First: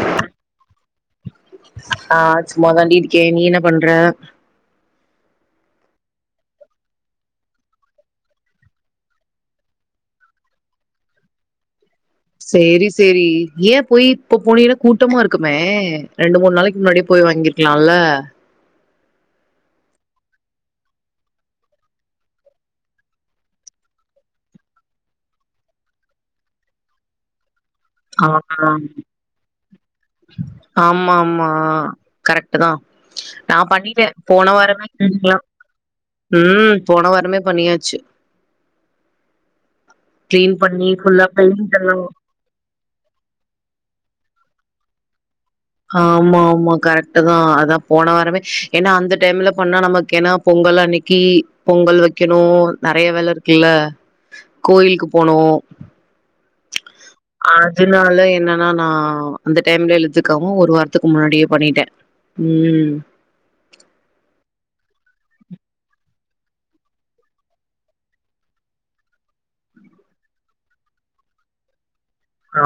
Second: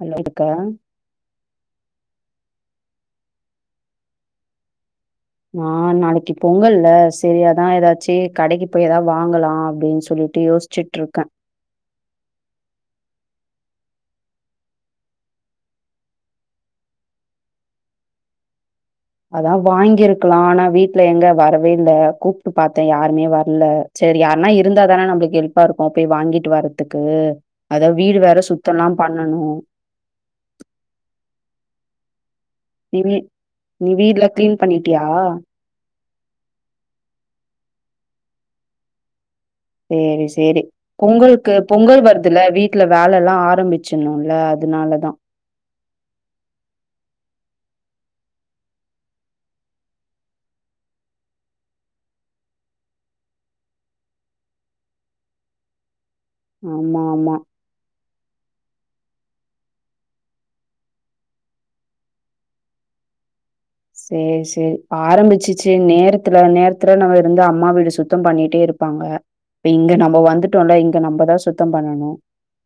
Hello [inaudible] இருக்க ஆ சும்மா தான்டி இருக்கே நீ என்ன பண்ற ஆ நாளைக்கு பொங்கல்ல சேரி அதா ஏதாச்சு கடைக்கு போய் ஏதாவது வாங்கலா அப்படின்னு சொல்லிட்டு யோசிச்ச ச்சிட்ருக்கே சேரி சேரி ஏ போய் இப்ப போனீன்னா கூட்டமா இருக்குமே ரெண்டு மூணு நாளைக்கு முன்னாடியே போய் வாங்கிருக் க்கலால்ல அதா வாங்கியிருக்கலா ஆனா வீட்டுல எங்க வரவே இல்ல கூப்பிட்டு பாத்தே யாருமே வரல சேரி யாருன்னா இருந்தான நம்மளுக்கு ஹெல்ப்பா இருக்கும் போய் வாங்கிட்டு வர்றதுக்கு அத வீடு ஆ வேற சுத்தல்லா பண்ணணு ஆமா ஆமா கரெக்ட் தா நீ வீ நா நீ பண்ணிட்டே வீட்ல போன கிளீன் வாரமே பண்ணிட்டியா கிளீனிங்ல்லா ம் போன வாரமே பண்ணியாச்சு சேரி கிளீன் சேரி பண்ணி ஃபுல்லா பொங்கலுக்கு பெயிண்ட் எல்லா பொங்கல் இதுல வீட்டுல வேலல்லா ஆரம்பிச்சணுல்ல அதனாலதா ஆமா ஆமா கரெக்ட் தா அதா போன வாரமே ஏன்னா அந்த டைம்ல பண்ணா நமக்கு ஏனா பொங்கல் அன்னைக்கி பொங்கல் வைக்கணு நறைய வேல இருக்குல்ல கோயிலுக்கு போனு ஆமா ஆமா அதனால என்னன்னா நா அந்த டைம்ல எழுத்துக்காம ஒரு வாரத்துக்கு முன்னாடியே பண்ணிட்டே ம் சேரி சேரி ஆரம்பிச்சிச்சு நேரத்துல நேரத்துல நம்ம இருந்து அம்மா வீடு சுத்தம் பண்ணிட்டே இருப்போ ப்பாங்க இங்க நம்ம வந்துட்டோல இங்க நம்மதா சுத்தோ பண்ணணு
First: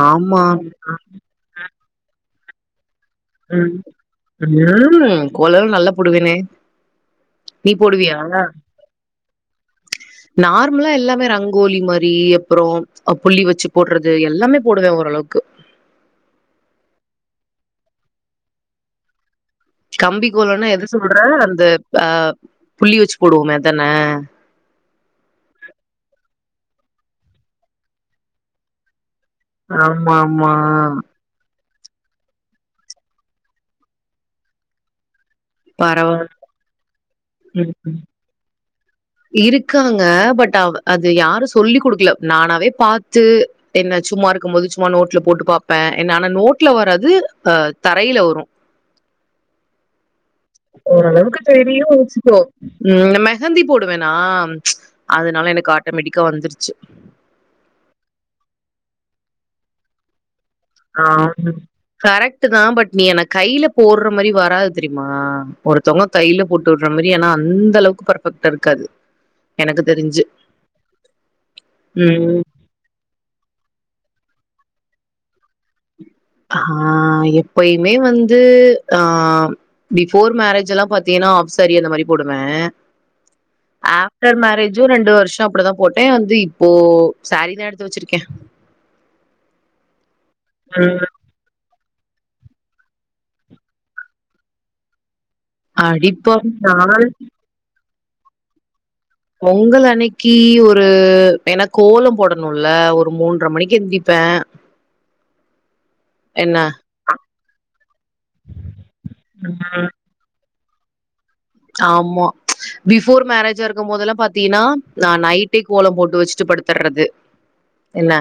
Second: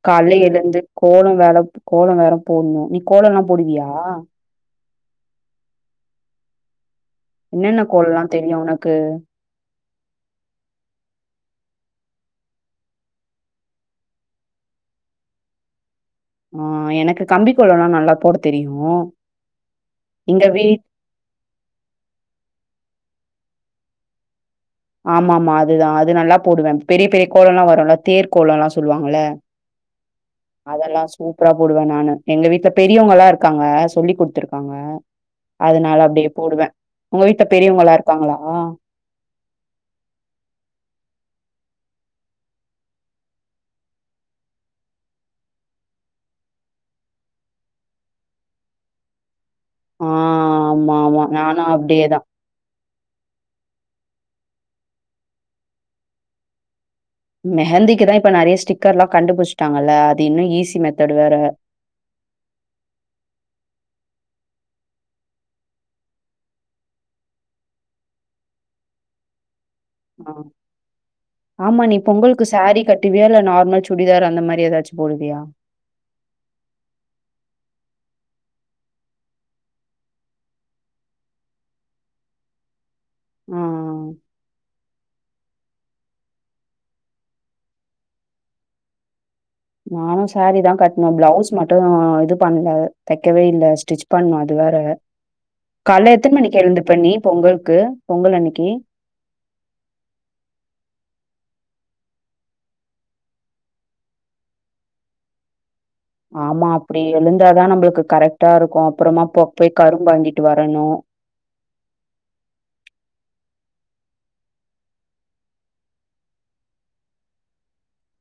கால்ல ஆமா எழுந்து கோலோ வேலா கோலோ வேற போடணு நீ கோலோல்லா ம் போடுவியா ம் கோலல்லா நல்லா போடுவேனே நீ என்னென்ன போடுவியா கோல்லா தெரியு உனக்கு நார்மலா எல்லாமே ரங்கோலி மாரி அப்பறோ புள்ளி வச்சு போடுறது எல்லாமே போடுவே ஓரளவுக்கு ஆ எனக்கு கம்பி கோலல்லா நல்லா போட தெரியு கம்பி எங்க கோலன்னா வீட் எது சொல்ற அந்த ஆ புள்ளி வச்சு போடுவோமே அதான ஆமா ஆமா அதுதா அது நல்லா போடுவே பெரிய பெரிய கோலல்லா வருல்ல தேர் கோலல்லா சொல்லுவாங்கல்ல ஆமா ஆமா அதெல்லா சூப்பரா போடுவே நானு எங்க வீட்டுல பெரியவங்கல்லா இருக்காங்க சொல்லி் குடுத்துருக்காங்க அதனால பரவால அப்படியே போடுவே உங்க வீட்டு ம் பெரியவங்களா இருக்காங்களா இருக்காங்க பட் அது யாரு சொல்லி் குடுக்கல நானாவே பாத்து என்ன சும்மா இருக்கும்போது சும்மா நோட்ல போட்டு பாப்பே என்ன ஆனா நோட்ல வராது அ தரையில வரும் [inaudible] ஆ ஆமா, ஆமா. ஓரளவுக்கு நானும் தெரியுன்னு அப்டியேதான். வெச்சுக்கோ ம் மெஹந்தி போடுவேனா அதனால எனக்கு ஆட்டோமேட்டிக்கா வந்துருச்சு மெஹந்திக்கு தா இப்ப நறைய ஸ்டிக்கர்ல்லா கண்டுபிச்சிட்டாங்கல்ல அது இன்னும் ஈஸி ஆ மெத்தட் வேற. கரெக்ட் தா பட் நீ என கையில போடுற மாரி வராது தெரியுமா ஒரு த்தவங்க கையில போட்டு விடுறமாரி ஆனா அந்த அளவுக்கு பெர்பெக்டா இருக்காது எனக்கு தெரிஞ் ஆ ஆமா நீ ம். பொங்கலுக்கு சேரீ கட்ட வியா இல்ல நார்மல் சுடிதார் அந்த மாரி எதாச்சு போடுவியா ஆ எப்பயுமே வந்து ஆ பிஃபோர் மேரேஜ் எல்லா பாத்தீங்கன்னா ஆப் சரி அந்த மாரி போடுவே ஆ. ஆஃப்டர் மேரேசு ரெண்டு வருஷோ அப்படிதா போட்ட வந்து இப்போ சேரீதா எடுத்து வெச்சிருக்கே நானு சேரீ தா ம் கட்டணு பிளவுஸ் மட்டு இது பண்ணல தைக்கவே இல்லா ஸ்டிச் பண்ணு அது வேற கால்ல எத்தன அடிப்பாவி மணிக்கு எழுந்துப்ப நாள் நீ பொங்கலுக்கு பொங்கல் அன்னைக்கி பொங்கல் அன்னைக்கி ஒரு ஏன்னா கோலம் போடணுன்ல ஒரு மூன்றர மணிக்கு எந்திப்பே [inaudible] என்ன ஆமா அப்டி எழுந்தாதா நம்மளுக்கு கரெக்டா இருக்கு அப்புறமா போ போய் ம். கரும்பு வாங்கிட்டு வரணு ஆமா பிஃபோர் மேரேஜா இருக்கு போதெல்லா பாத்தீங்கன்னா நா நைட் ட்டே கோலம் போட்டு வெச்சுட்டு படுத்தர்றது என்ன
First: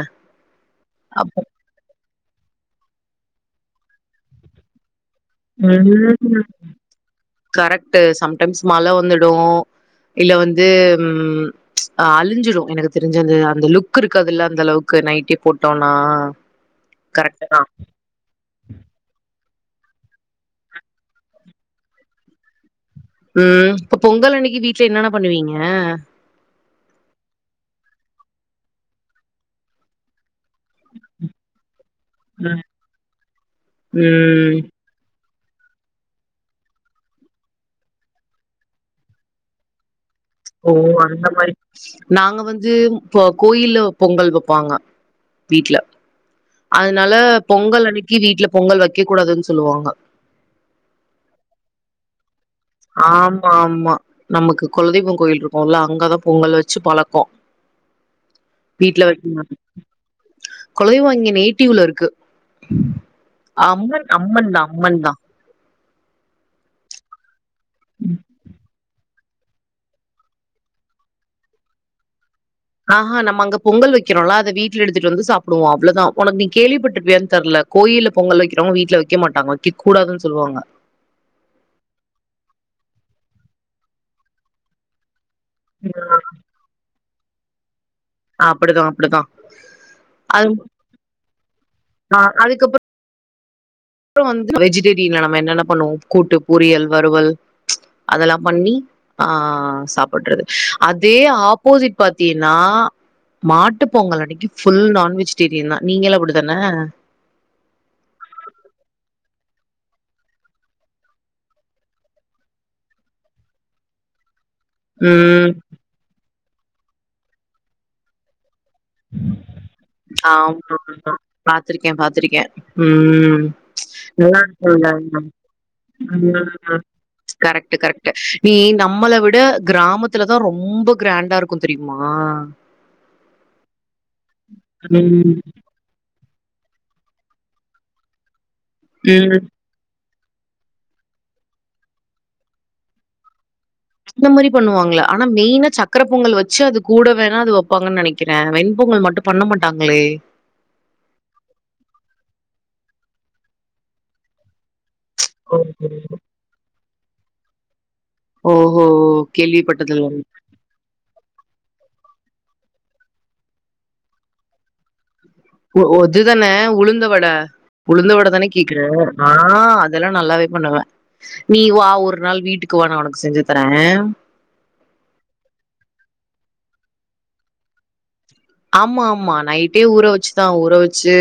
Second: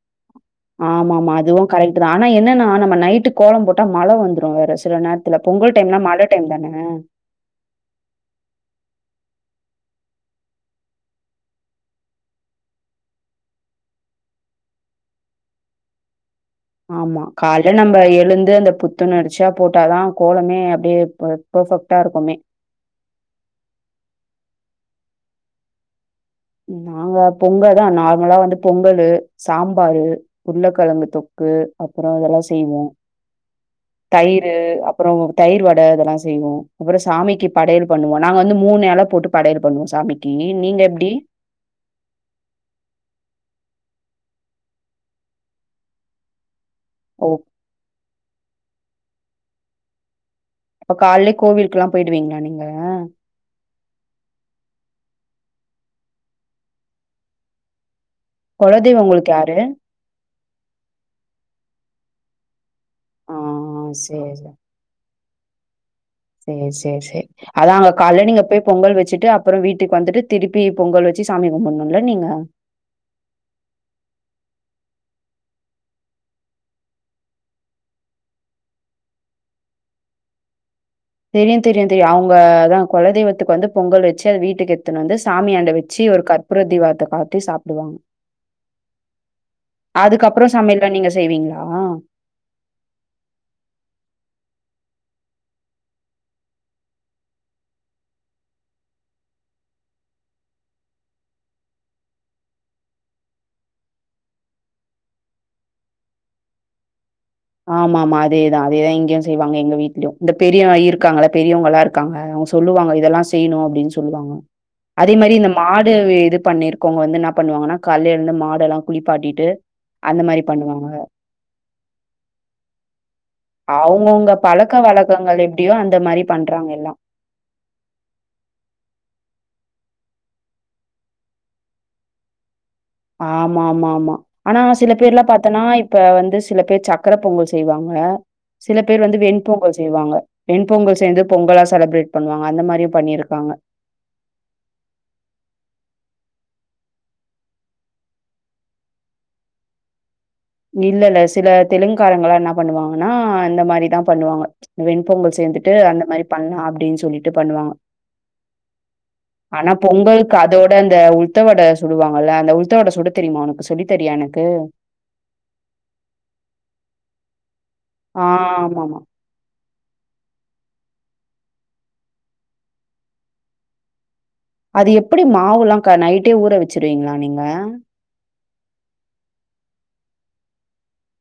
ஆமா ஆமா அப்ப அதுவு கரெக்ட் தா ஆனா என்னன்னா நம்ம நைட்டு கோலம் போட்டா மழ வந்துரு வேற சில நேரோ இதுல பொங்கல் டைம்லா மழ ம் டைம் தானே கரெக்ட்டு சம்டைம்ஸ் மழ வந்துடு இல்ல வந்து ம் அழிஞ்சிரு எனக்கு தெரிஞ்சு அந்த அந்த லுக் இருக்கதுல்ல அந்த அளவுக்கு நைட்டே போட்டோன்னா ஆமா காலை நம்ம எழுந்து அந்த பு புத்துணரிச்சியா போட்டாதா கோலமே அப்படியே பர்ஃபெக்டா இருக்குமே ம் இப்ப பொங்கல் அன்னைக்கி வீட்ல என்னென்ன பண்ணுவீங்க நாங்க பொங்கல் தா நார்மலா வந்து பொங்கலு சாம்பாரு உருளகெழங்கு தொக்கு அப்றோ இதெல்லா ம் செய்வோ தயிரு ம் அப்றோ தயர் வட இதெல்லா செய்வோ அப்றோ சாமிக்கு படையல் பண்ணுவோ நாங்க வந்து மூணு எல போட்டு படையல் பண்ணுவோ சாமிக்கி ஓ அந்த மாரி நாங்க வந்து கோயில்ல பொங்கல் வைப்பாங்க வீட்ல அதனால ஓ! பொங்கல் அன்னைக்கி வீட்ல பொங்கல் வைக்க கூடாதுன்னு சொல்லுவாங்க அப்ப காலே கோவிலுக்குல்லா போயிடுவீங்களா நீங்க ஆமா ஆமா நமக்கு கொலதெய்வோ கோயில் இருக்குல்ல அங்கதா பொங்கல் வெச்சு பழக்கோ குலதெய்வம் வீட்ல வெக்க உங்களுக்கு மா யாரு? கொழதெய்வோ எங்க நேட்டிவ்ல இருக்கு ஆ அம்மன் சேரி அம்மன் தா அம்மன்தா சேர் சேர் சேர் அதா அங்க காலைல நீங்க போய் பொங்கல் வெச்சுட்டு அப் அப்றோ வீட்டுக்கு வந்துட்டு திருப்பி பொங்கல் வெச்சி சாமி கும்பிண்ணுல்ல நீங்க ஆஹா நம்ம அங்க பொங்கல் வெக்கிறோல்ல அத வீட்ல எடுத்திட்டு வந்து சாப்டுவோ அவ்ளோதா ஒனக்கு நீ கேள்விப்பட்டுருப்பியான்னு தெர்ல கோயில்ல பொங்கல் வெக்கிறவங்க வீட்ல வெக்க மாட்டாங்க வெக்க கூடாதுன்னு சொல்லுவாங்க தெரியு தெரியு தெரியு அவுங்க அதா கொலதெய்வத்துக்கு வந்து பொங்கல் வெச்சு அது வீட்டுக்கு எடுத்துன்னு வந்து சாமி அ வெச்சு ஒரு கற்பூர தீபராத்த காத்தி சாப்பிடுவாங்க அப்படிதான் அப்படிதான் அதுக்கப்றோ சமையல்லா நீங்க செய்வீங்களா ஆ அதுக்கப்புறோ அப்றோ வந்து வெஜிடேரியன்ல நம்ம என்னென்ன பண்ணுவோ கூட்டு பொரியல் வறுவல் அதெல்லா பண்ணி ஆ சாப்பிட்றது அதே ஆப்போசிட் பாத்தீன்னா மாட்டுப் பொங்கல் அன்னிக்கு ஃபுல் நான்வெஜிடேரியன் தா நீங்களு அப்டிதான ஆமாமாம்மா அதேதா அதேதா இங்கயு செய்வாங்க எங்க வீட்லயு இந்த பெரியவ இருக்காங்கள்ல பெரியவங்களா இருக்கு காங்க அவங்க சொல்லுவாங்க இதெல்லா செய்யனு அப்டின்னு சொல்லுவாங்க அதே மாரி இந்த ம் மாடு இது பண்ணிருக்கோவங்க வந்து என்ன பண்ணுவாங்கன்னா காலையில இருந்து மாடெல்லா குளிப்பாட்டிட்டு அந்த மாரி பண்ணுவாங்க பாத்திருக்கே பாத்திருக்கே ம் அவங்கவுங்க நல்லா பழக்க இருக்கும்ல வழக்கங்கள் எப்படியோ அந்த மாரி பண்றாங்க ம். எல்லா கரெக்ட் கரெக்ட் நீ நம்மள விட கிராமத்துலதா ரொம்ப கிராண்டா இருக் உன்கு தெரிமா ஆமா ஆமா ஆமா ஆனா சில பேர்லா ம். பாத்தன்னா இப்ப வந்து சில பேர் சக்ர பொங்கல் செய்வாங்க சில பேர் வந்து ம். வெண்பொங்கல் செய்வாங்க வெண் பொங்கல் சேந்து பொங்கலா செலிப்ரேட் பண்ணுவாங்க அந்த மாரியு பண்ணியிருக்காங்க இந்த மாரி பண்ணுவாங்களா ஆனா மெயினா சக்கர பொங்கல் வச்சு அது கூட வேணா அது வப்பாங்கன்னு நெனக்கிறே வெண்பொங்கல் மட்டு பண்ண மாட்டாங்களே இல்லல்ல சில தெலுங்காரங்களா என்ன பண்ணுவாங்கன்னா இந்த மாரிதா பண்ணுவாங்க வெண்பொங்கல் சேந்துட்டு ஓஹோ! அந்த மாரி பண்ணா அப்டின்னு சொல்லிட்டு பண்ணுவாங்க ஓஹோ! ஆனா கேள்விப்பட்டதில்ல. பொங்கலுக்கு அதோட அந்த உப் உள்த்த வட சுடுவாங்கல்ல அந்த உளுத்த வட சுட தெரியுமா ஒனக்கு சொல்லி தரியா எனக்கு ஒதுதான உளுந்தவட ஆ உளுந்தவட தான கேக்குற ஆமாமா. ஆ அதெல்லா நல்லாவே பண்ணுவ நீ வா ஒரு நாள் வீட்டுக்கு வா நா ஒனக்கு செஞ்சு தர அது எப்டி மாவுல்லாக்கா நைட்டே ஊற வச்சருவீங்களா நீங்க ஆம்மா ஆம்மா நைட்டே ஊற வச்சுதா ஊற வெச்சு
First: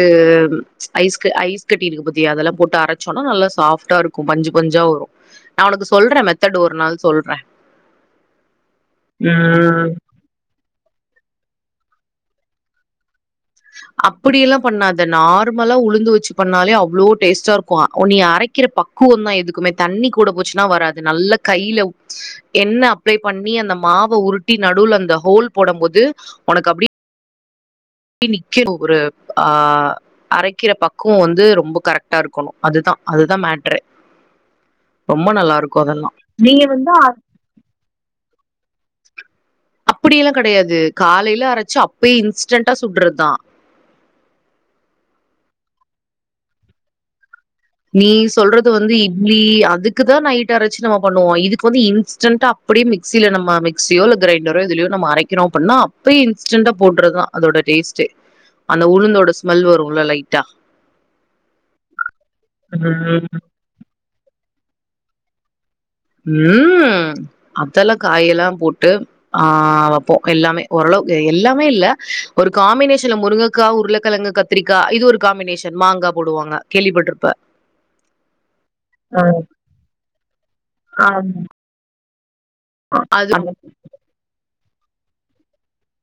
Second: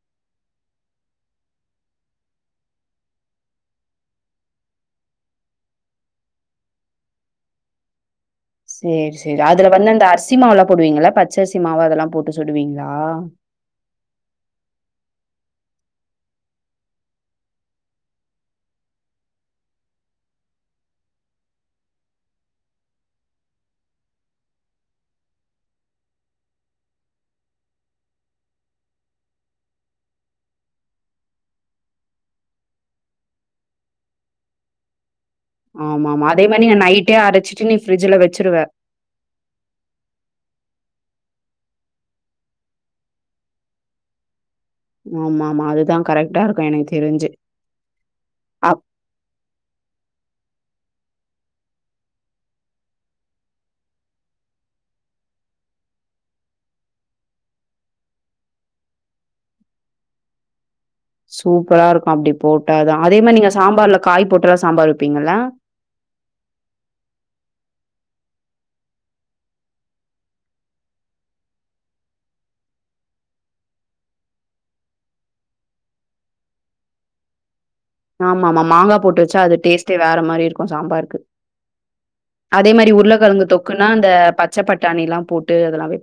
ஐஸ்கு ஐஸ் கட்டி ருக்கு பாத்தியா அதெல்லா போட்டு அரைச்சோன்னா நல்லா சாஃப்டா ருக்கு பஞ்சு பஞ்சா வரு நா ஒனக்கு சொல்ற மெத்தட் ஒரு நாள் சொல்ற செர் செரி அதுல வந்து அந்த அரிசி மாவுல்லா போடுவீங்களா பச்சரிசி மாவு அதெல்லா போட்டு சுடுவீங்களா அப்டியெல்லா பண்ணாத நார்மலா உளுந்து வச்சு பண்ணாலே அவ்ளோ டேஸ்ட்டா ருக்கு நீ அரைக் கிற பக்குவோ தா எதுக்குமே தண்ணி கூட போச்சுன்னா வராது நல்ல கைல எண்ண அப்ளை பண்ணி அந்த மாவ உருட்டி நடுல அந்த ஹோல் போடம் போது ஒனக்கு அப்டி நிக்கனு ஒரு ஆஹ் அரக்கிற பக்குவோ வந்து ரொம்ப கரெக்டா இருக்கணு அதுதா அதுதா மேட்ரே ரொம்ப நல்லா ஆமாம்மா அதே மாநீ நா நைட்டே அரச்சிட்டு நீ பிரிஜ்ல வச்சுருவ அப்டியெல்லா கெடையாது காலைல அரச்சு அப்பயே இன்ஸ்டன்டா சுட்றதுதா ஆமாம்மா அதுதா கரெக்ட்டா இருக்கு எனக்கு தெருஞ்சு நீ சொல்றது வந்து இட்லி அதுக்குதா நைட் அரச்சு நம்ம பண்ணுவோ இதுக்கு வந்து இன்ஸ்டண்டா அப்டி மிக்சில நம்ம மிக்ஸியோ இல்ல கிரைண்டரோ எதுலையோ நம்ம அரக்கிறோ அப்பன்னா அப்பயு இன்ஸ்டென்டா போட்றதா அதோட டேஸ்ட்டே அந்த உளுந்தோட ஸ்மெல் வருல லைட்டா சூப்பரா இருக்கு அப்டி போட்டா தா அதே மாரி ம் நீங்க சாம்பார்ல காய் போட்டுலா சாம்பார் வப்பிங்கல்ல ம் அதெல்லா காய் எல்லா போட்டு ஆ வப்போ எல்லாமே ஓரளவு எல்லாமே இல்ல ஒரு காம்பினேஷன்ல முருங்கக்கா உருளக்கெழங்கு கத் திரிக்கா இது ஒரு காம்பினேஷன் மாங்கா போடுவாங்க கேள்விப்பட்ருப்ப ஆமா ஆமா மாங்கா போட்டு வச்சா அது டேஸ்ட்டே வேற மாரி இருக்கு சாம்பாருக்கு ஆமா அதே மாரி அது உருளக்கெழங்கு ஆமா. தொக்குன்னா அந்த பச்ச பட்டாணில்லா போட்டு அதெல்லா வெ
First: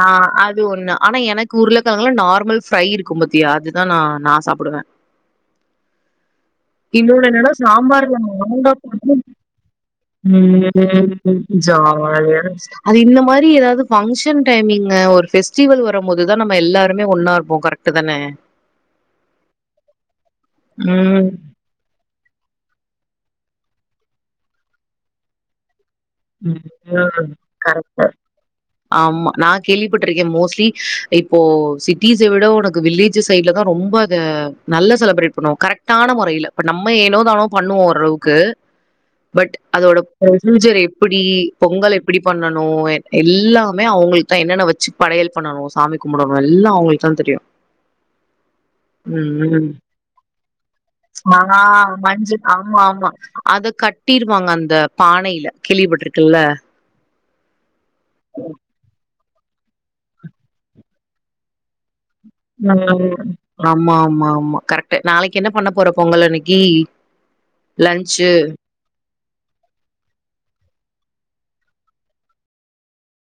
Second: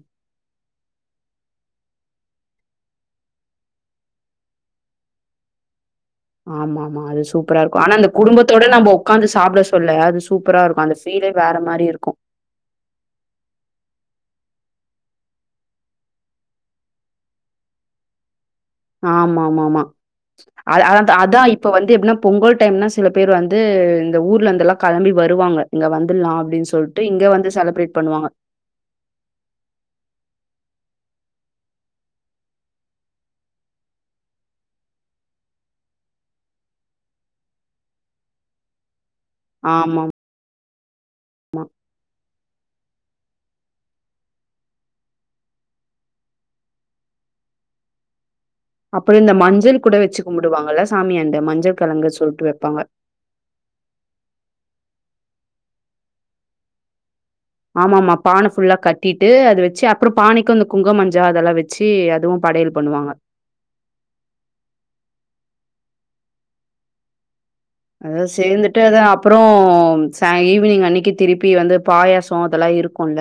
ஆ அ து ஒண்ணு ஆனா எனக்கு உருளக்கெழங்குல நார்மல் ஃப்ரை இருக்கு பாத்தியா அது தா நா சாப்டுவ ஆமாமா அது இன்னொன்னு என்னன்னா சூப்பரா இருக்கு ஆனா அந்த சாம்பார்ல குடும்பத்தோட மாங்கா நம்ம போட்டு ஒக்காந்து சாப்ட சொல்ல அது சூப்பரா இருக்கும். அந்த ஃபீலே வேற [inaudible] மாரி இருக்கும். ஜாலியா இருன்ச்சு அது இந்த மாரி எதாது ஃபங்ஷன் டைமிங்கு ஒரு ஃபெஸ்டிவல் வரும் போது தா நம்ம எல்லாருமே ஒன்னா இருப்போ கரெக் ட்டு தான ஆமா ஆமா ஆமா அது அத ம் அதா இப்ப வந்து எப்டினா பொங்கல் டைம்னா சில பேர் வந்து இந்த ஊர்லெந்துலா களம்பி வருவாங்க இங்க வந்துல்லா ம் அப்டின் சொல்ட்டு இங்க ம். வந்து செலப்ரேட் கரெக்ட் பண்ணுவாங்க ஆமா நா கேள்விப்பட்டிருக்கே மோஸ்ட்லி இப்போ சிட்டிச விட உனக்கு வில்லேஜு சைட்லதா ரொம்ப இத நல்லா செலப்ரேட் பண்ணுவாங் கரெக்டான மொறையில பட் நம்ம ஏனோ தானோ பண்ணுவோ ஓரளவுக்கு பட் அதோட ஆமா. ப்ரொசீஜர் எப்படி பொங்கல் எப்படி பண்ணனு எ எல்லாமே அவுங்களுக்தா என்னென்ன வெச்சு படையல் பண்ணனு சாமி கும்படணு எல்லா அவுங்களுக் தா தெரியு அப்றோ ம் இந்த மஞ்சள் கூட வெச்சு கும்புடுவாங்கல சாமி ம் அந்த ஆ மஞ்ச கெழங்கு மஞ்ச சொல்ட்டு வெப்பாங்க ஆமா ஆமா அத கட்டிருவாங்க அந்த பானையில கேள்விப்பட்டிருக்கல்ல ஆமாமா பான ஃபுல்லா கட்டிட்டு அது வெச்சு அப்புறோ பானைக்கு அந்த குங்கோமஞ்சா அதெல்லா வெச்சு அதுவு ம் ம் ம் ஆமா ஆமா ஆமா கரெக்ட்டு நாளைக்கென்ன பண்ண போற பொங்கல் அன்னைக்கி அதா சேந்துட் ட்டது அப்புறோ சா ஈவ்னிங் அன்னைக்கி திருப்பி வந்து பாயாசோ அதெல்லா இருக்குல்ல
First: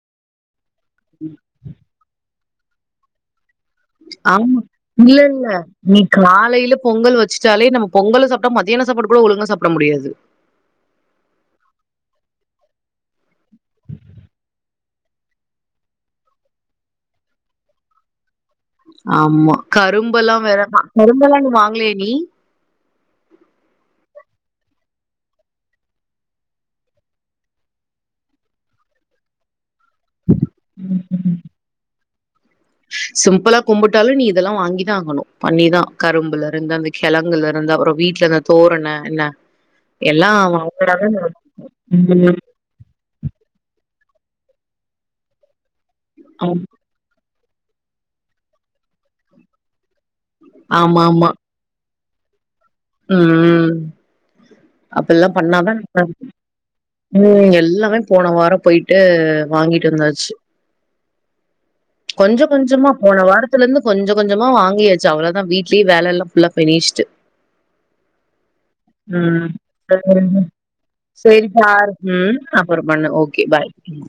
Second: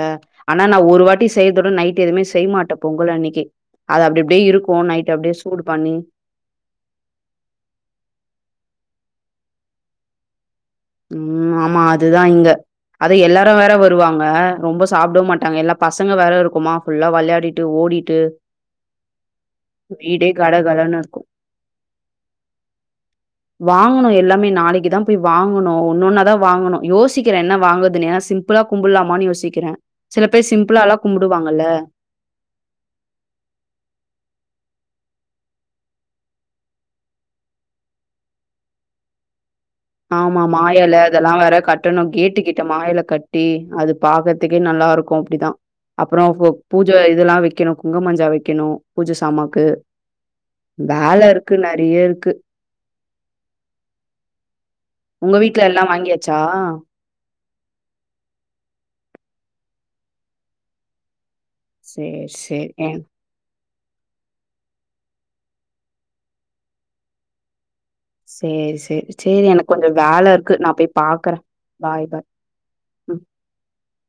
ஆனா நா ஒரு வாட்டி செய்ற்தோட நைட் எதுமே செய் மாட்ட பொங்கல் அன்னைக்கி ஆமா இல்ல இல்ல பண்ணி நீ காலையில பொங்கல் வெச்சு சாலே நம்ம பொங்கலு சாப்டா மதியானோ சாப்பாடு கூட ஒழுங்க சாப்ட முடியாது ம் ஆமா அதுதா இங்க அது எல்லாரு வேற வருவாங்க ரொம்ப சாப்டவு மாட்டாங்க எல்லா பசங்க வேற இருக்குமா ஃபுல்லா வெளயாடிட்டு ஓடிட்டு ஆமா வீடே கரும்பெல்லா வேற கடகடன்னு இருக்கும். கரும்பெல்லா நீ வாங்கலியா நீ வாங்கணு எல்லாமே நாளைக்குதா போய் வாங் கணு ஒன்னென்னாதா வாங்கணு யோசிக்கற என்ன வாங்கற்துனு ஏனா சிம்பிளா கும்புல்லாமானு யோசிக்கிறே சில பேர் சிம்பிளால்லா ம். கும்புடுவாங்கல்ல சிம்பிளா கும்புட்டாலு நீ இதெல்லா வாங்கிதா ஆகணு பண்ணி தா கரும்புல இருந்து அந்த கெழங்குலருந்து அப்புறோ வீட்ல அந்த தோரண என்ன ஆமா மா எலை அதெல்லா வேற கட்டணு கேட்டுக்கிட் ட மா எல கட்டி அது பாக்கற்துக்கே நல்லாருக்கு அப்டிதா அப்புறோ ஒ பூ கொஞ்சோ இதெல்லா வெக்கணு குங்குமஞ்சா வெக்கணு பூஜ சாமாவ்க்கு வேல ஆமா இரு க்கு நெறைய இருக்கு ம் அப்பில்லா உங்க பண்ணா வீட்ல தா எல்லா வாங்கியாச்சா? [inaudible] ம் எல்லாமே போன வாரோ போய்ட்டு வாங்கிட்டு வந்தாச்சு சேரி கொஞ்சோ சேரி எ கொஞ்சமா போன வார த்துலந்து கொஞ்ச கொஞ்சமா வாங்கி வெச்ச அவ்ளோதா வீ்ட்லியு வேல எல்லா ஃபுல்லா ஃபினிஷ்டு. சேரி சேரி சேரி ம் எனக்கு கொஞ்சோ வேல இருக்கு நா போய் [inaudible] பாக்கறே. செரி பாரு பாய் பாய் ம் அப்பற ம். பண்ணு ஓகே பாய் ம்